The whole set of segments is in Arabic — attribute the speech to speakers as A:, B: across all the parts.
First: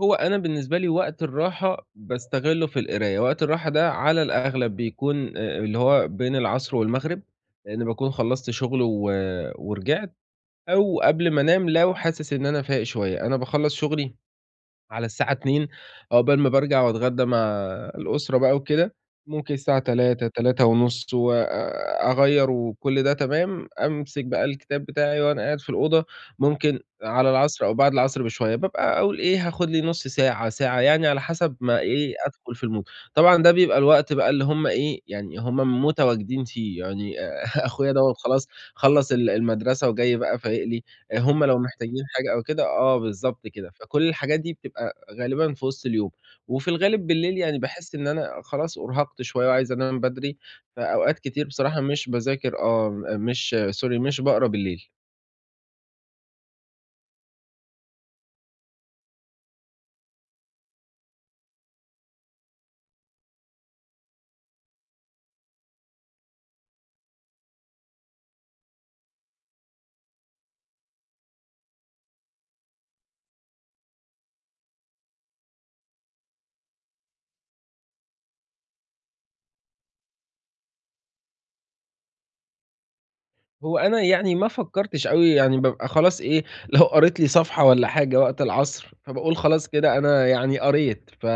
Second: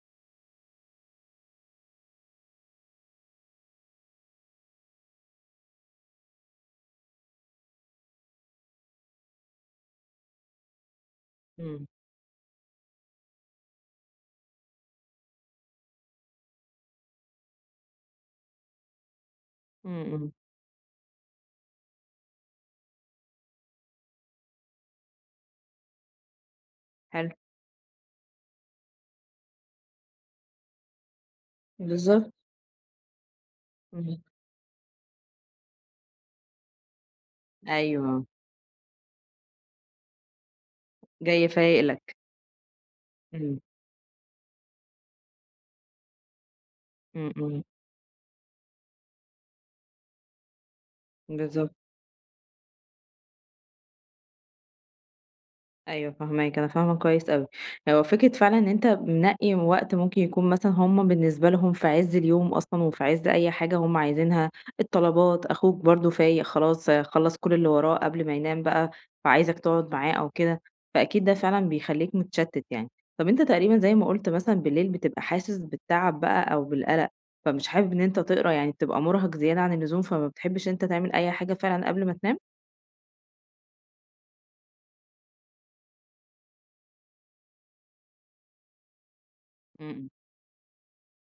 A: هو أنا بالنسبة لي وقت الراحة باستغلّه في القراية، وقت الراحة ده على الأغلب بيكون آآ اللي هو بين العصر والمغرب، لإنّي باكون خلّصت شغل و ورِجِعت، أو قبل ما انام
B: إمم.
A: لو حاسس إن أنا فايق شوية، أنا باخلّص شغلي على الساعة 14:00 عقبال ما بارجع واتغدّى مع الأسرة بقى وكده، ممكن الساعة
B: إمم،
A: تلاتة،
B: إمم.
A: تلاتة ونُص، وآآ أغيّر وكلّ ده تمام، أمسك بقى الكتاب بتاعي وأنا قاعد في الأوضة، ممكن على
B: حلو.
A: العصر أو بعد العصر بشوية بابقى أقول إيه، هاخد لي نُص ساعة، ساعة، يعني على حسب ما إيه،
B: بالضبط.
A: أدخل في الMood، طبعًا ده بيبقى الوقت
B: إمم.
A: بقى اللي هُم إيه، يعني هُم متواجدين فيه يعني آآ، أخويا دَوّة
B: أيوه.
A: خلاص خلّص ال المدرسة وجاي بقى فايق لي، هُم
B: جاي
A: لو
B: فايق
A: محتاجين
B: لك.
A: حاجة أو كده، آه بالضبط
B: إمم.
A: كده، فكلّ الحاجات دي بتبقى غالبًا في وِسط اليوم. وفي الغالب
B: إمم،
A: بالليل يعني
B: إمم.
A: باحس إن أنا خلاص أُرهقت شوية وعايز انام بدري، فأوقات كتير
B: بالضبط.
A: بصراحة مش باذاكر آه، م مش Sorry، مش باقرا بالليل.
B: أيوه فاهماك، أنا فاهمة كويس أوي، هو فكرة فعلًا إن أنت منقّي وقت ممكن يكون مثلًا هُم بالنسبة لهم في عز اليوم أصلًا وفي عز أي حاجة هُم عايزينها، الطلبات، أخوك برضه فايق خلاص خلّص كلّ اللي وراه قبل ما ينام بقى، فعايزك تقعُد معاه أو كده، فأكيد ده فعلًا بيخلّيك متشتّت يعني. طب أنت تقريبًا زي ما قُلت مثلًا بالليل بتبقى حاسس بالتعب بقى أو بالقلق، فمش حابب إن أنت تقرا، يعني بتبقى مُرهق زيادة عن اللزوم، فما بتحبش إن أنت تعمل أي حاجة فعلًا قبل ما تنام؟
A: هو أنا يعني ما فكّرتش أوي، يعني بابقى خلاص إيه، لو قريت لي صفحة والّا حاجة وقت العصر، فباقول خلاص
B: إمم،
A: كده،
B: إمم.
A: أنا يعني قريت ف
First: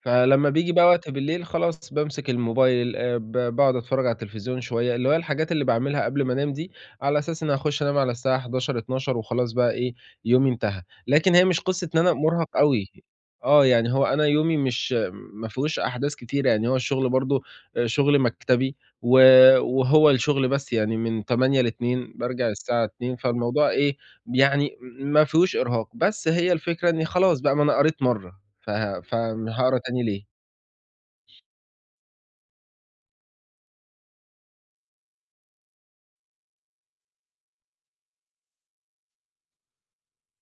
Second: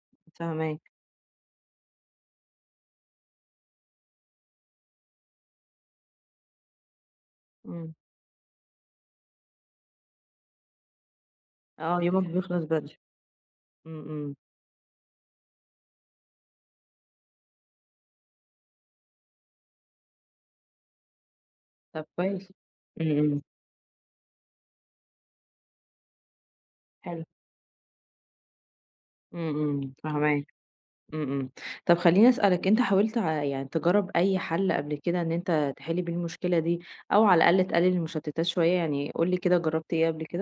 A: فلمّا بييجي بقى
B: فاهماك.
A: وقت بالليل خلاص، بامسك الموبايل آآ ب باقعُد اتفرّج على التلفزيون شوية، اللي هي الحاجات اللي باعملها قبل ما انام دي، على أساس إنّي هاخش
B: إمم.
A: انام على الساعة 23:00، 00:00 وخلاص بقى إيه، يومي انتهى، لكن هي مش قصّة إن
B: آه،
A: أنا
B: يومك
A: مُرهق
B: بيخلص
A: أوي،
B: بدري،
A: آه، يعني
B: إمم،
A: هو أنا
B: إمم.
A: يومي مش م ما فيهوش أحداث كتيرة، يعني هو الشغل برضه، آآ شغل مكتبي و وهو الشغل بس يعني من 08:00
B: طب
A: ل14:00، بارجع
B: كويس،
A: الساعة
B: إمم،
A: 14:00،
B: إمم.
A: فالموضوع إيه ب يعني ما فيهوش إرهاق، بس هي الفكرة إنّي
B: حلو.
A: خلاص بقى ما أنا قريت مَرّة، فه ف آمم
B: إمم،
A: هاقرا
B: إمم،
A: تاني ليه؟
B: فاهماك، إمم، إمم، طب خلّيني اسألك أنت حاولت ع يعني تجرّب أي حَل قبل كده إن أنت تحل بيه المشكلة دي، أو على الأقل تقلّل المشتّتات شوية؟ يعني قُل لي كده جرّبت إيه قبل كده؟